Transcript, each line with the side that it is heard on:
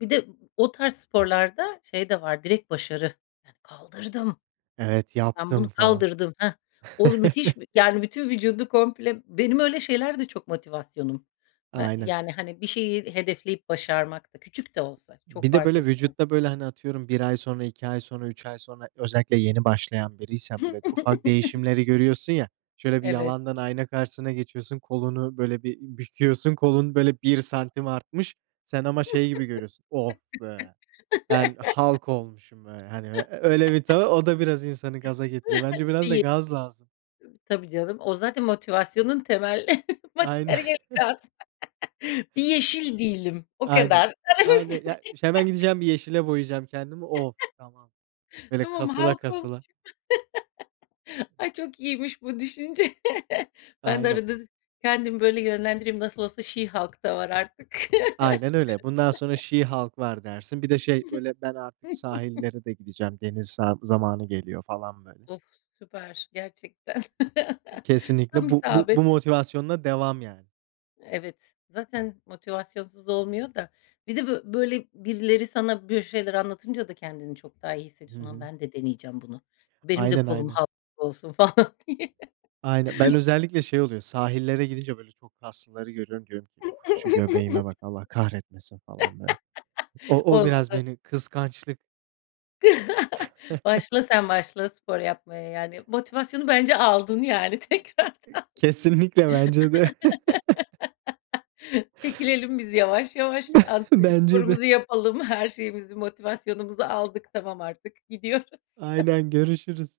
left: Bir de o tarz sporlarda şey de var, direkt başarı. "Kaldırdım.
right: Evet,
left: Ben bunu
right: yaptım falan.
left: kaldırdım. Hah!" O müthiş bir yani, bütün vücudu komple Benim öyle şeylerde çok motivasyonum. Eee,
right: Aynen.
left: yani, hani, bir şeyi hedefleyip başarmak da küçük de olsa çok
right: Bir de
left: fark
right: böyle
left: etmez,
right: vücutta
left: yani.
right: böyle, hani, atıyorum 1 ay sonra, 2 ay sonra, 3 ay sonra özellikle yeni başlayan biriysen böyle ufak değişimleri görüyorsun ya. Şöyle bir
left: Evet.
right: yalandan ayna karşısına geçiyorsun, kolunu, böyle, bir büküyorsun. Kolun, böyle, 1 santim artmış. Sen ama şey gibi görüyorsun. "Of be, ben Hulk olmuşum be." Hani, ö ö öyle bir [unintelligible] o da biraz insanı gaza getiriyor. Bence biraz da
left: Değil.
right: gaz lazım.
left: Tabii canım. O zaten motivasyonun temel
right: Aynen.
left: materyali [unintelligible] Bir yeşil değilim, o
right: Aynen,
left: kadar
right: aynen. Ya ş hemen
left: [unintelligible]
right: gideceğim bir yeşile boyayacağım kendimi. Oh, tamam. Böyle,
left: Tamam,
right: kasıla
left: Hulk olmuşum.
right: kasıla.
left: Ay, çok iyiymiş bu düşünce. Ben de
right: Aynen.
left: arada kendimi böyle yönlendireyim. Nasıl olsa She Hulk da var artık.
right: Aynen öyle. Bundan sonra "She Hulk" var dersin. Bir de, şey, böyle, ben artık sahillere de gideceğim. Deniz sa zamanı geliyor falan, böyle.
left: Of, süper gerçekten. Tam
right: Kesinlikle bu bu bu
left: isabet.
right: motivasyonla devam, yani.
left: Evet, zaten motivasyonsuz olmuyor da. Bir de bö böyle birileri sana bö şeyler anlatınca da kendini çok daha iyi
right: Hı
left: hissediyorsun. "Lan,
right: hı.
left: ben de deneyeceğim bunu, benim de
right: Aynen,
left: kolum
right: aynen.
left: Hulk gibi olsun." falan diye.
right: Aynen. Ben özellikle şey oluyor sahillere gidince, böyle, çok kaslıları görüyorum. Diyorum ki, "Uf, şu göbeğime bak, Allah kahretmesin." falan, böyle. O o
left: Olmaz
right: biraz
left: [unintelligible]
right: beni kıskançlık
left: Başla sen, başla spor yapmaya. Yani, motivasyonu bence aldın, yani, tekrardan.
right: Kesinlikle bence de.
left: Çekilelim biz yavaş yavaş. Ad eee,
right: Bence de.
left: sporumuzu yapalım. Her şeyimizi, motivasyonumuzu aldık. Tamam artık, gidiyoruz.
right: Aynen, görüşürüz.